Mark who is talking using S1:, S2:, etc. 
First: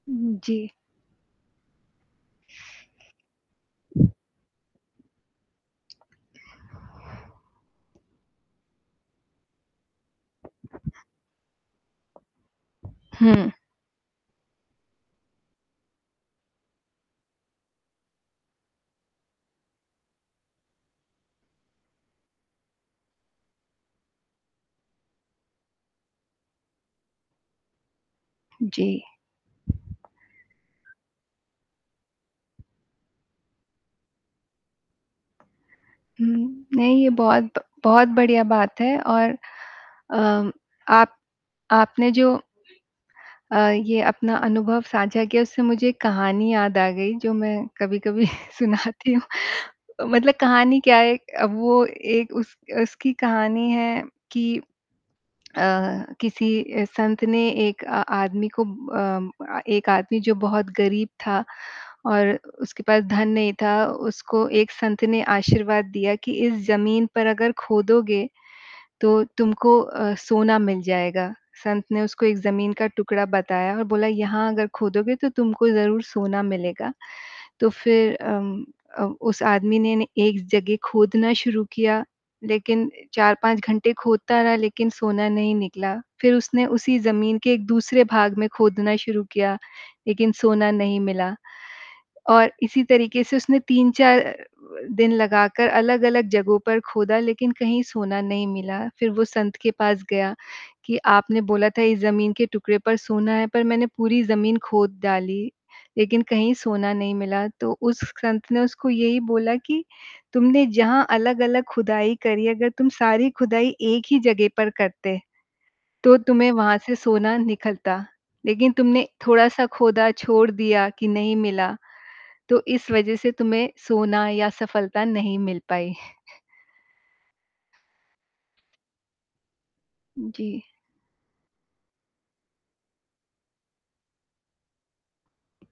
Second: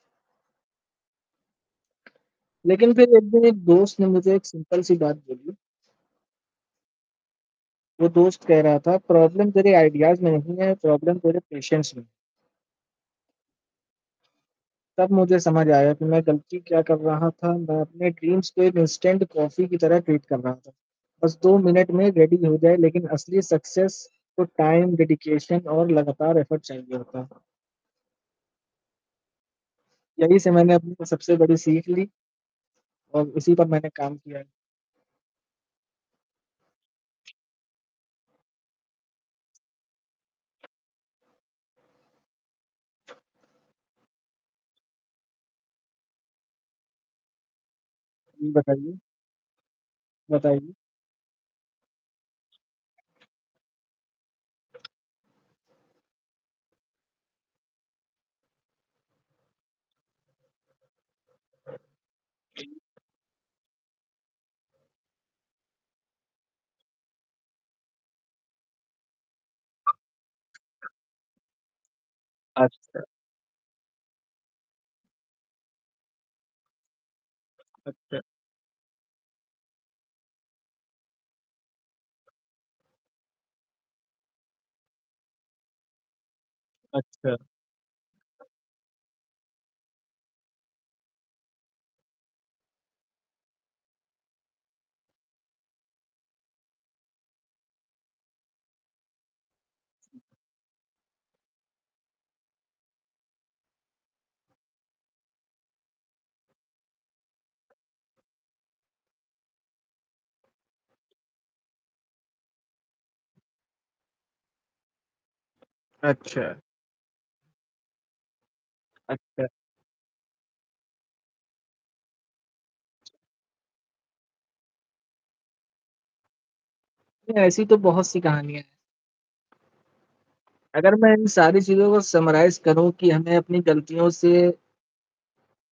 S1: हुँ, हुँ, जी।
S2: लेकिन फ़िर एक दिन एक दोस्त ने मुझे एक सिंपल सी बात बोली। वो दोस्त कह रहा था प्रॉब्लम तेरे आइडियाज़ में नहीं है, प्रॉब्लम तेरे पेशेंस में है।
S1: हाँ।
S2: तब मुझे समझ आया कि मैं गलती क्या कर रहा था, मैं अपने ड्रीम्स को एक इंस्टेंट कॉफ़ी की तरह ट्रीट कर रहा था, बस 2 मिनट में रेडी हो जाए, लेकिन असली सक्सेस को टाइम डेडिकेशन और लगातार एफर्ट चाहिए होता है।
S1: जी।
S2: यही से मैंने अपनी सबसे बड़ी सीख ली। और उसी पर मैंने काम किया है।
S1: हुँ। नहीं, ये बहुत बहुत बढ़िया बात है और अ, आप आपने जो अ, ये अपना अनुभव साझा किया उससे मुझे एक कहानी याद आ गई जो मैं कभी-कभी
S2: हुँ, बताइए?
S1: सुनाती हूँ। मतलब
S2: बताइए?
S1: कहानी क्या है वो एक उस उसकी कहानी है कि अ, किसी ए संत ने एक आ आदमी को म म एक आदमी जो बहुत गरीब था और उसके पास धन नहीं था, उसको एक संत ने आशीर्वाद दिया कि, "इस ज़मीन पर अगर खोदोगे तो तुमको अ, सोना मिल जाएगा।" संत ने उसको एक ज़मीन का
S2: अच्छा।
S1: टुकड़ा बताया और बोला यहाँ अगर खोदोगे, तो तुमको ज़रूर सोना मिलेगा। तो फ़िर
S2: अच्छा।
S1: अम अ, उस आदमी ने एक जगह खोदना शुरू किया लेकिन 4-5 घंटे खोदता रहा लेकिन सोना नहीं निकला, फ़िर उसने उसी
S2: अच्छा।
S1: ज़मीन के एक दूसरे भाग में खोदना शुरू किया लेकिन सोना नहीं मिला और इसी तरीके से उसने 3-4 दिन लगाकर अलग-अलग जगहों पर खोदा लेकिन कहीं सोना नहीं मिला, फिर वो संत के पास गया कि आपने बोला था इस जमीन के टुकड़े पर सोना है पर मैंने पूरी ज़मीन खोद डाली लेकिन कहीं सोना नहीं मिला, तो उस संत ने उसको यही बोला कि तुमने जहाँ अलग-अलग खुदाई करी, अगर तुम सारी खुदाई एक ही जगह पर करते तो तुम्हें
S2: अच्छा।
S1: वहाँ से सोना निकलता, लेकिन तुमने
S2: अच्छा।
S1: थोड़ा-सा खोदा छोड़ दिया कि नहीं मिला, तो इस वज़ह से तुम्हे सोना या सफलता नहीं मिल पाई।
S2: ऐसी तो बहुत-सी कहानियाँ हैं।
S1: जी।
S2: अगर मैं इन सारी चीज़ों को समराइज़ करूँ कि हमें अपनी गलतियों से